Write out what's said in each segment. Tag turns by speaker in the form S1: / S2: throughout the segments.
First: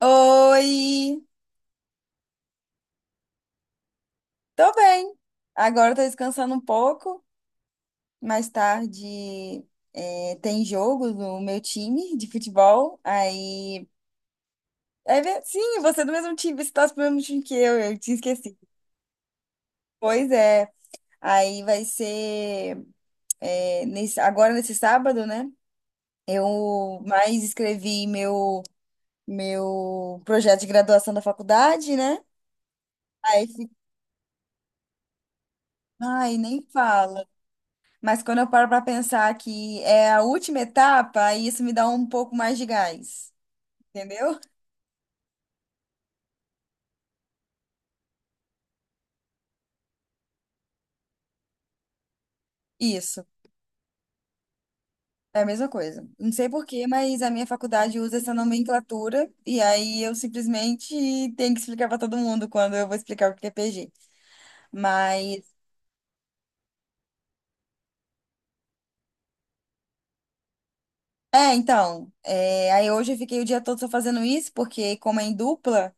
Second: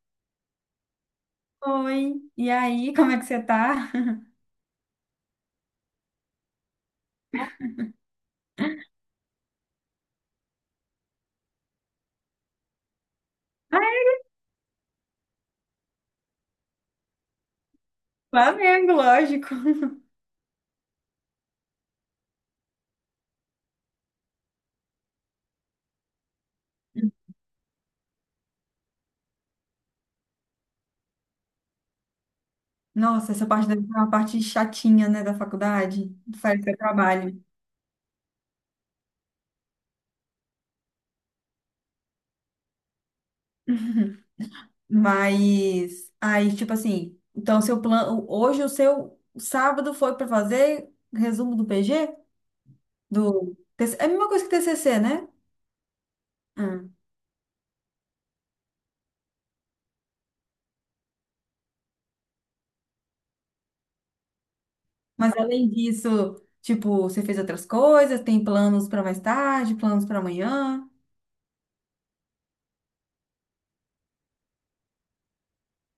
S1: Oi,
S2: Oi, e aí, como é que você tá?
S1: tô bem. Agora tô descansando um pouco. Mais tarde tem jogo no meu time de futebol. Aí, sim, você é do mesmo time, você torce pro mesmo time que eu tinha esquecido.
S2: Flamengo, lógico.
S1: Pois é, aí vai ser agora nesse sábado, né? Eu mais escrevi meu projeto de graduação da faculdade, né?
S2: Nossa,
S1: Aí,
S2: essa parte
S1: fi-
S2: deve ser uma parte chatinha, né, da faculdade,
S1: Ai,
S2: sai
S1: nem
S2: do seu
S1: fala.
S2: trabalho.
S1: Mas quando eu paro para pensar que é a última etapa, aí isso me dá um pouco mais de gás, entendeu?
S2: Mas, aí, tipo assim, então seu plano, hoje o seu sábado foi para fazer resumo do PG?
S1: Isso,
S2: Do, TC é a mesma coisa que TCC, né?
S1: é a mesma coisa. Não sei por
S2: Ah,
S1: quê, mas a minha faculdade usa essa nomenclatura e aí eu simplesmente tenho que explicar para todo mundo quando eu vou explicar o que é PG.
S2: mas
S1: Mas
S2: além disso, tipo, você fez outras coisas, tem planos para mais tarde, planos para amanhã?
S1: então, aí hoje eu fiquei o dia todo só fazendo isso, porque como é em dupla.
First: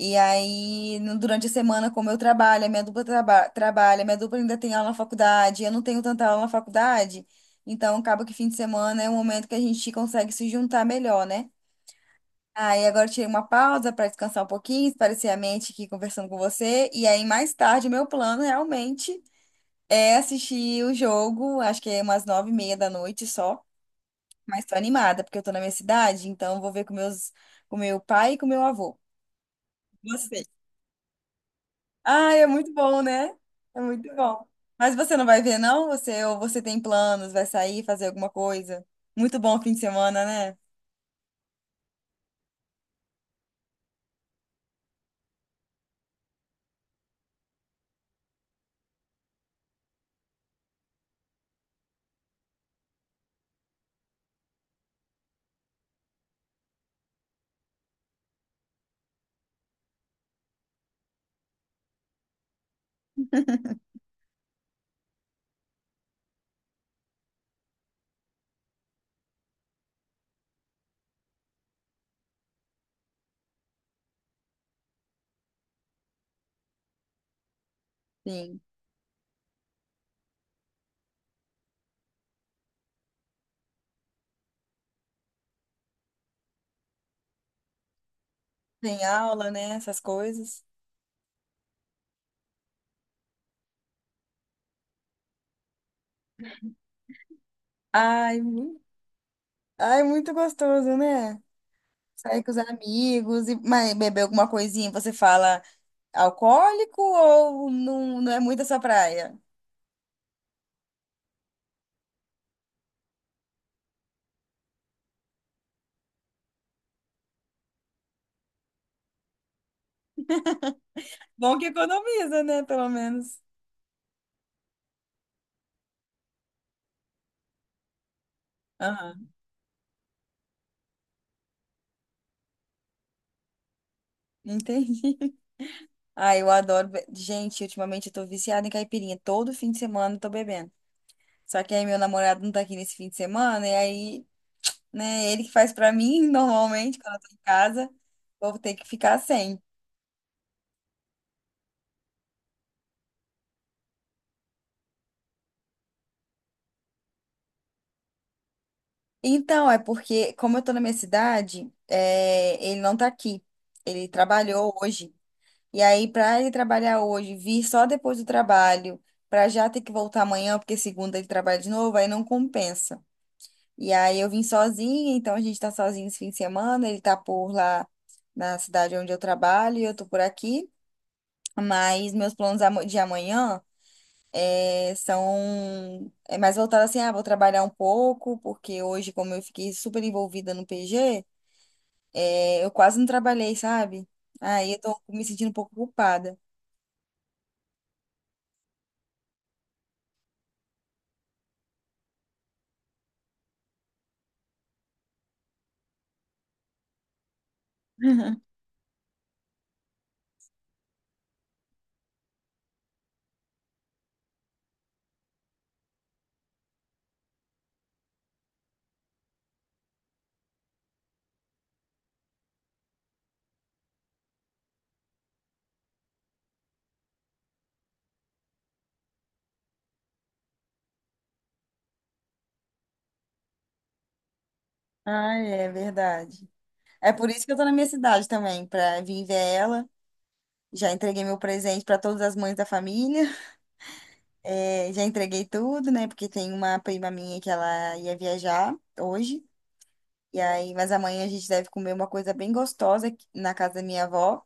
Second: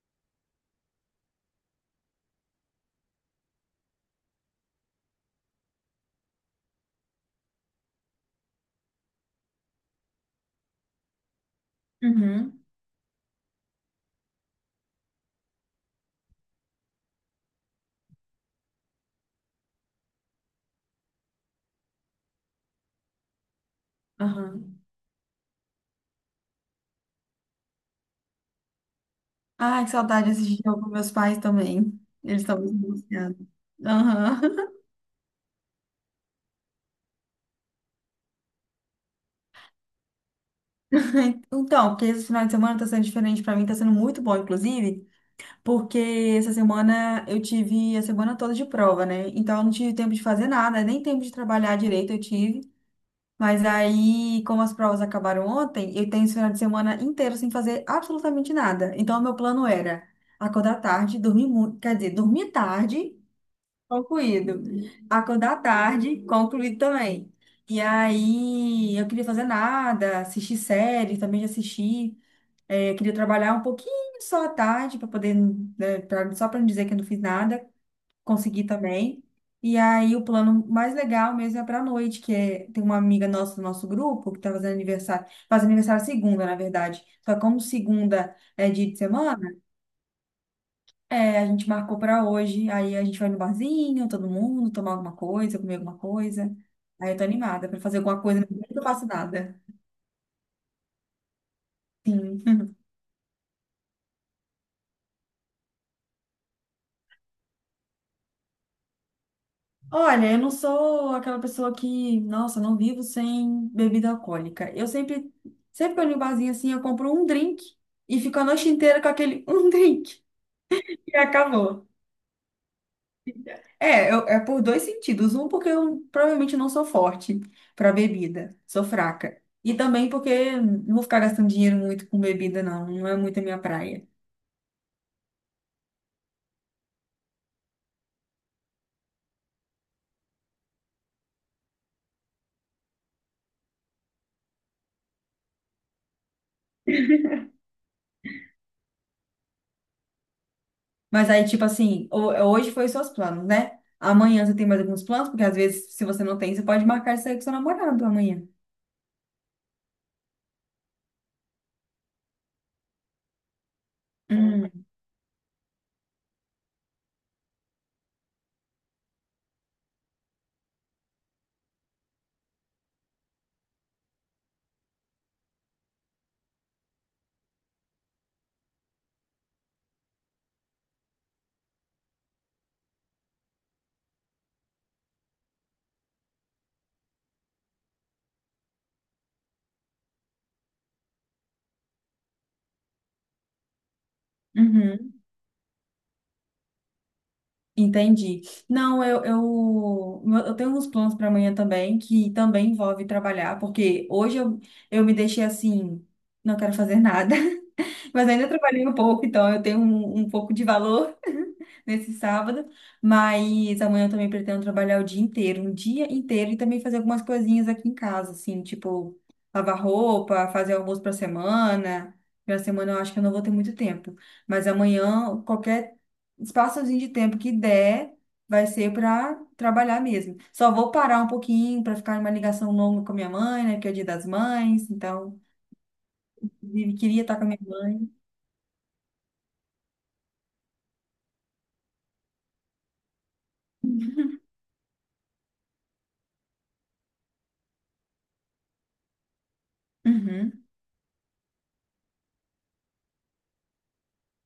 S1: E aí, durante a semana, como eu trabalho, a minha dupla trabalha, a minha dupla ainda tem aula na faculdade, eu não tenho tanta aula na faculdade, então acaba que fim de semana é um momento que a gente consegue se juntar melhor, né?
S2: Uhum.
S1: Aí agora eu tirei uma pausa para descansar um pouquinho, esparecer a mente aqui conversando com você. E aí, mais tarde, meu plano realmente é assistir o jogo, acho que é umas nove e meia da noite só. Mas tô
S2: Aham.
S1: animada, porque eu tô na minha cidade, então eu vou ver com com meu pai e com meu avô.
S2: Ai, que saudade de
S1: Você?
S2: assistir jogo com meus pais também.
S1: Ah,
S2: Eles
S1: é
S2: estão
S1: muito
S2: muito
S1: bom, né?
S2: angustiados.
S1: É muito
S2: Aham.
S1: bom. Mas você não vai ver, não? Você tem planos, vai sair, fazer alguma coisa? Muito bom fim de semana, né?
S2: Então, porque esse final de semana tá sendo diferente pra mim, tá sendo muito bom, inclusive, porque essa semana eu tive a semana toda de prova, né? Então eu não tive tempo de fazer nada, nem tempo de trabalhar direito eu tive. Mas aí, como as provas acabaram ontem, eu tenho esse final de semana inteiro sem fazer absolutamente nada. Então, o meu plano era acordar tarde, dormir muito, quer dizer, dormir tarde. Concluído. Acordar tarde, concluído também. E aí, eu queria fazer nada, assistir série, também já assisti. É, eu queria trabalhar um pouquinho só à tarde, para poder, né, só para não dizer que eu não fiz nada,
S1: Sim.
S2: consegui também. E aí, o plano mais legal mesmo é para noite, que é, tem uma amiga nossa do nosso grupo que está fazendo aniversário, faz aniversário segunda, na verdade. Só que como segunda é dia de
S1: Tem
S2: semana,
S1: aula, né? Essas coisas.
S2: é, a gente marcou pra hoje. Aí a gente vai no barzinho, todo mundo, tomar alguma coisa, comer alguma coisa. Aí eu tô animada pra fazer alguma
S1: Ai,
S2: coisa, mas eu
S1: mu-
S2: não faço nada.
S1: Ai, muito gostoso, né? Sair
S2: Sim.
S1: com os amigos e mas beber alguma coisinha, você fala alcoólico ou não, não é muito a sua praia?
S2: Olha, eu não sou aquela pessoa que, nossa, não vivo sem bebida alcoólica. Eu sempre, sempre que eu vou no barzinho assim, eu compro um drink e fico a noite inteira com aquele um drink. E
S1: Bom que
S2: acabou.
S1: economiza, né? Pelo menos.
S2: É, é por dois sentidos. Um, porque eu provavelmente não sou forte para bebida, sou
S1: Aham,
S2: fraca. E também porque não vou ficar gastando dinheiro muito com bebida, não. Não é muito a minha praia.
S1: entendi. Ai, eu adoro. Be- Gente, ultimamente eu tô viciada em caipirinha. Todo fim de semana eu tô bebendo. Só que aí meu namorado não tá aqui nesse fim de semana, e aí, né, ele que faz pra mim normalmente quando eu tô em casa, vou ter que ficar sem.
S2: Mas aí, tipo assim, hoje foi os seus planos, né? Amanhã você tem mais alguns planos, porque às vezes, se você não tem, você pode marcar isso aí com seu namorado amanhã.
S1: Então, é porque, como eu tô na minha cidade, é, ele não tá aqui. Ele trabalhou
S2: Hum,
S1: hoje. E aí, pra ele trabalhar hoje, vir só depois do trabalho, pra já ter que voltar amanhã, porque segunda ele trabalha de novo, aí não compensa. E aí eu vim sozinha, então a gente tá sozinho esse fim de semana, ele tá por lá na cidade onde eu trabalho e eu tô por aqui. Mas meus de amanhã são mais voltado assim, ah, vou trabalhar um pouco, porque hoje, como eu fiquei super envolvida no PG, eu quase não trabalhei, sabe? Aí eu tô
S2: uhum,
S1: me sentindo um pouco culpada.
S2: entendi. Não, eu tenho uns planos para amanhã também, que também envolve trabalhar, porque hoje eu me deixei assim, não quero fazer nada. Mas ainda trabalhei um pouco, então eu tenho um pouco de valor nesse sábado. Mas amanhã eu também pretendo trabalhar o dia inteiro, um dia inteiro, e também fazer algumas coisinhas aqui em casa, assim, tipo lavar roupa, fazer almoço para semana. Para semana eu acho que eu não vou ter muito tempo. Mas amanhã, qualquer espaçozinho de tempo que der, vai ser para trabalhar mesmo. Só vou parar um pouquinho para ficar em uma ligação longa com a minha mãe, né? Porque é o dia das mães,
S1: Ah,
S2: então,
S1: é verdade.
S2: inclusive,
S1: É
S2: queria
S1: por
S2: estar com
S1: isso
S2: a
S1: que eu
S2: minha
S1: tô na minha
S2: mãe.
S1: cidade também, pra vir ver ela. Já entreguei meu presente pra todas as mães da família. Já entreguei tudo, né? Porque tem uma prima minha que ela ia viajar hoje. E
S2: Uhum.
S1: aí, mas amanhã a gente deve comer uma coisa bem gostosa na casa da minha avó.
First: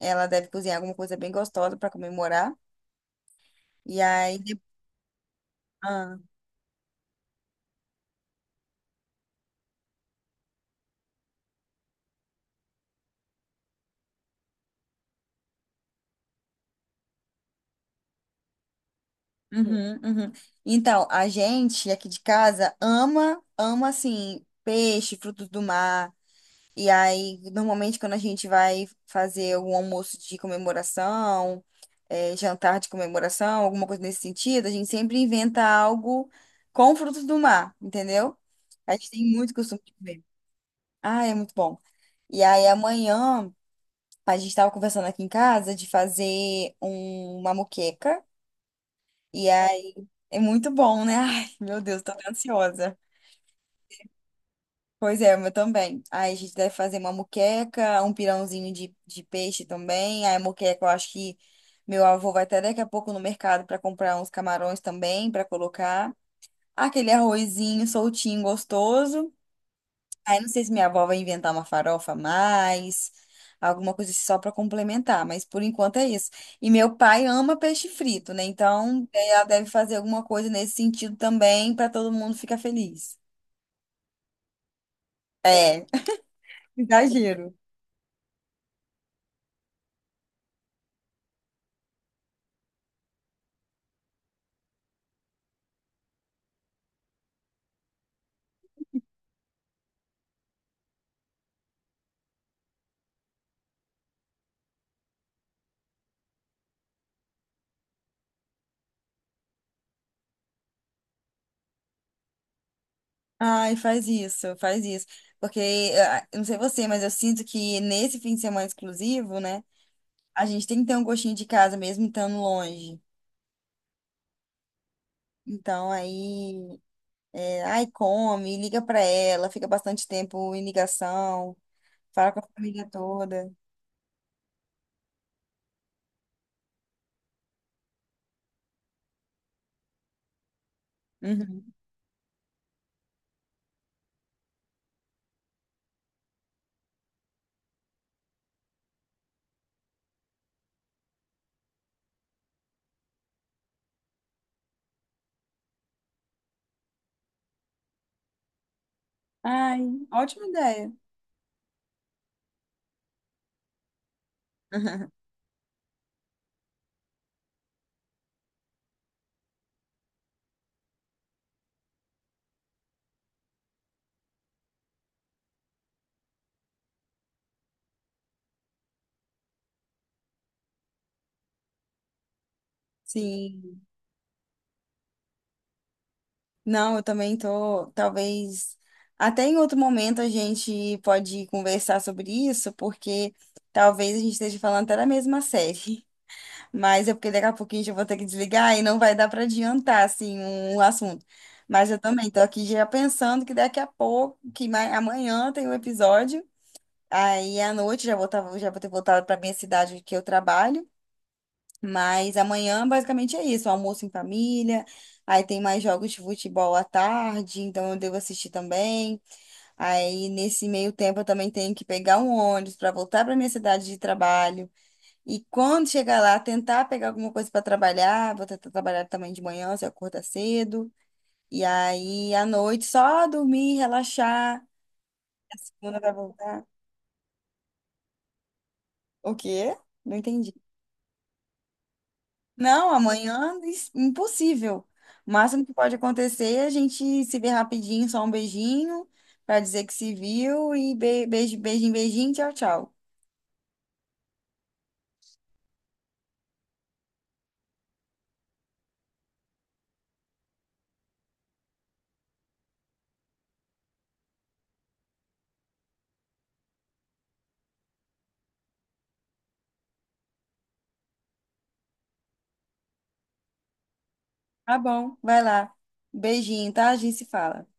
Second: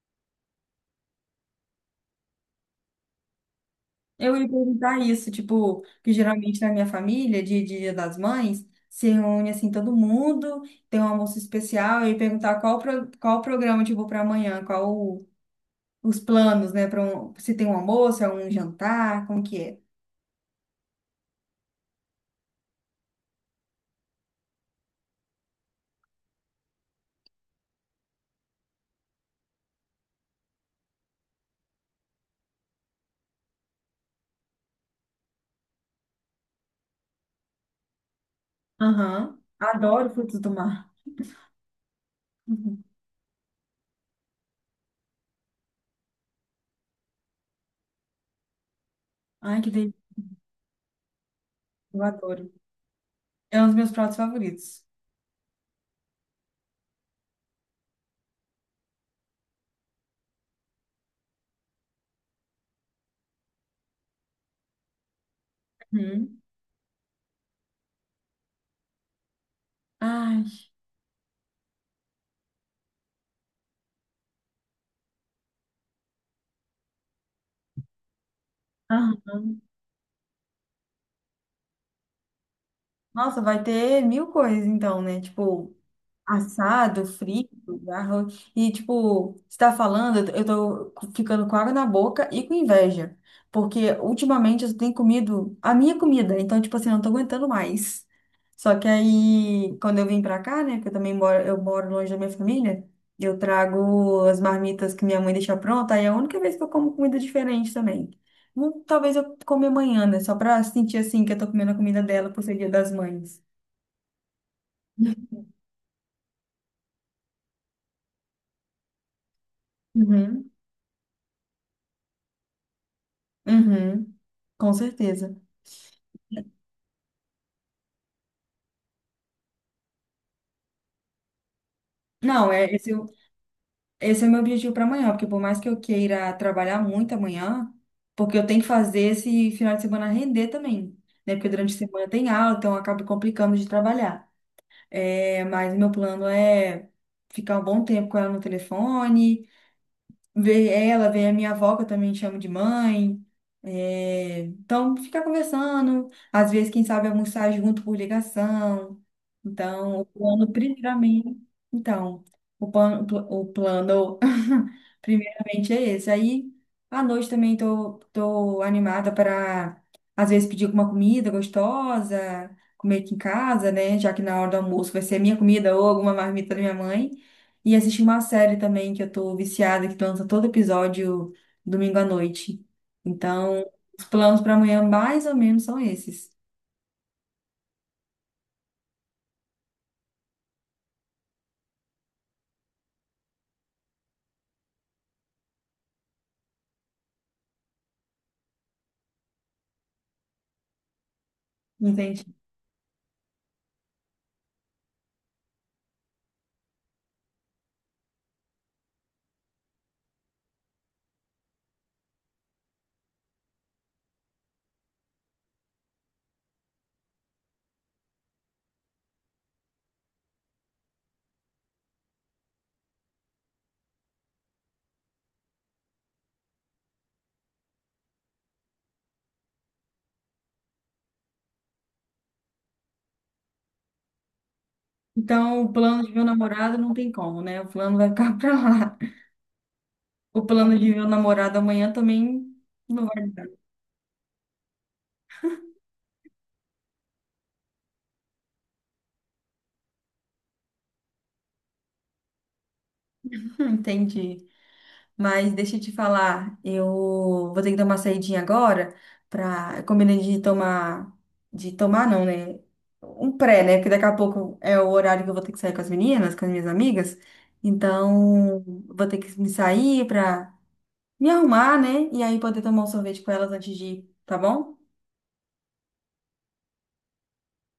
S1: Ela deve cozinhar alguma coisa bem gostosa para comemorar. E
S2: Eu
S1: aí,
S2: ia
S1: de-
S2: perguntar isso, tipo, que
S1: ah,
S2: geralmente na minha família, dia de Dia das Mães, se reúne assim todo mundo, tem um almoço especial, eu ia perguntar qual, pro, qual o programa, tipo, para amanhã, os planos, né, para um, se tem um almoço, é um jantar, como que é?
S1: uhum, uhum. Então, a gente aqui de casa ama, ama assim, peixe, frutos do mar. E aí, normalmente, quando a gente vai fazer um almoço de comemoração, jantar de comemoração, alguma coisa nesse sentido, a gente sempre inventa algo com frutos do mar, entendeu? A gente tem
S2: Aham.
S1: muito costume de
S2: Adoro
S1: comer.
S2: frutos do mar.
S1: Ah, é muito bom. E aí
S2: Uhum.
S1: amanhã a gente tava conversando aqui em casa de fazer uma moqueca. E
S2: Ai, que
S1: aí
S2: delícia,
S1: é muito bom, né? Ai, meu Deus,
S2: eu
S1: tô até
S2: adoro.
S1: ansiosa.
S2: É um dos meus pratos favoritos.
S1: Pois é, o meu também. Aí a gente deve fazer uma moqueca, um pirãozinho de peixe também. Aí a moqueca, eu acho que meu avô vai até daqui a pouco no mercado para comprar uns camarões também, para colocar.
S2: Uhum.
S1: Aquele arrozinho soltinho, gostoso. Aí
S2: Ai.
S1: não sei se minha avó vai inventar uma farofa a mais, alguma coisa assim, só para complementar, mas por enquanto é isso. E meu pai ama peixe frito, né? Então é, ela
S2: Aham.
S1: deve fazer alguma coisa nesse sentido também para todo mundo ficar feliz.
S2: Nossa, vai ter mil coisas então, né? Tipo,
S1: É,
S2: assado,
S1: exagero.
S2: frito, arroz. E, tipo, você tá falando, eu tô ficando com água na boca e com inveja. Porque ultimamente eu tenho comido a minha comida. Então, tipo assim, eu não tô aguentando mais. Só que aí, quando eu vim pra cá, né? Que eu também moro, eu moro longe da minha família. Eu trago as marmitas que minha mãe deixa pronta. Aí é a única vez que eu como comida diferente também. Talvez eu come amanhã, né? Só pra sentir, assim, que eu tô comendo a comida dela por ser dia das mães.
S1: Ai, faz isso, faz isso. Porque, ah, eu não sei você, mas eu sinto que nesse fim de semana exclusivo, né? A
S2: Uhum.
S1: gente tem que ter um gostinho de casa mesmo estando longe.
S2: Uhum. Com certeza.
S1: Então aí. É, aí come, liga pra ela, fica bastante tempo em ligação, fala com a
S2: Não, é,
S1: família
S2: é
S1: toda.
S2: esse é o meu objetivo para amanhã, porque por mais que eu queira trabalhar muito amanhã, porque eu tenho que fazer esse final de semana render também, né? Porque
S1: Uhum.
S2: durante a semana tem aula, então acaba complicando de trabalhar. É, mas o meu plano é ficar um bom tempo com ela no telefone, ver ela, ver a minha avó, que eu também chamo de mãe. É, então, ficar conversando, às vezes, quem sabe, almoçar junto por ligação. Então,
S1: Ai,
S2: o
S1: ótima
S2: plano,
S1: ideia.
S2: primeiramente. Então, o plano, primeiramente, é esse. Aí, à noite também tô, tô animada para, às vezes, pedir alguma comida gostosa, comer aqui em casa, né? Já que na hora do almoço vai ser minha comida ou alguma marmita da minha mãe. E assisti uma série também que eu tô viciada, que lança todo episódio domingo à noite. Então,
S1: Sim.
S2: os planos para amanhã mais ou menos são esses,
S1: Não, eu também tô, talvez até em outro momento a gente pode conversar sobre isso, porque talvez a gente esteja falando até da mesma série. Mas é porque daqui a pouquinho eu vou ter que desligar e não vai dar para adiantar assim um assunto. Mas eu
S2: entende?
S1: também tô aqui já pensando que daqui a pouco, amanhã tem um episódio. Aí à noite já vou ter voltado para minha cidade que eu trabalho. Mas amanhã basicamente é isso, almoço em família. Aí tem mais jogos de futebol à tarde, então eu devo assistir também. Aí nesse meio tempo eu também tenho que pegar um ônibus para voltar para minha cidade de trabalho. E quando chegar lá, tentar pegar alguma coisa para trabalhar. Vou tentar trabalhar também de manhã, se eu acordar cedo. E aí à noite só dormir, relaxar. A
S2: Então, o
S1: segunda
S2: plano
S1: vai
S2: de ver o
S1: voltar.
S2: namorado não tem como, né? O plano vai ficar para lá.
S1: O quê? Não
S2: O
S1: entendi.
S2: plano de ver o namorado amanhã também
S1: Não,
S2: não vai dar.
S1: amanhã é impossível. O máximo que pode acontecer é a gente se ver rapidinho, só um beijinho, pra dizer que se viu e beijo, beijinho, beijinho, tchau, tchau.
S2: Entendi. Mas deixa eu te falar, eu vou ter que dar uma saidinha agora para combinei de tomar não, né? Um pré, né? Porque daqui a pouco é o horário que eu vou ter que sair com as meninas, com as minhas amigas. Então, vou ter que me sair para me arrumar, né? E aí poder tomar um sorvete com elas antes de ir, tá
S1: Tá
S2: bom?
S1: bom, vai lá. Beijinho, tá? A gente se fala.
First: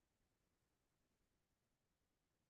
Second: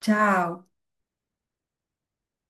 S2: Tchau.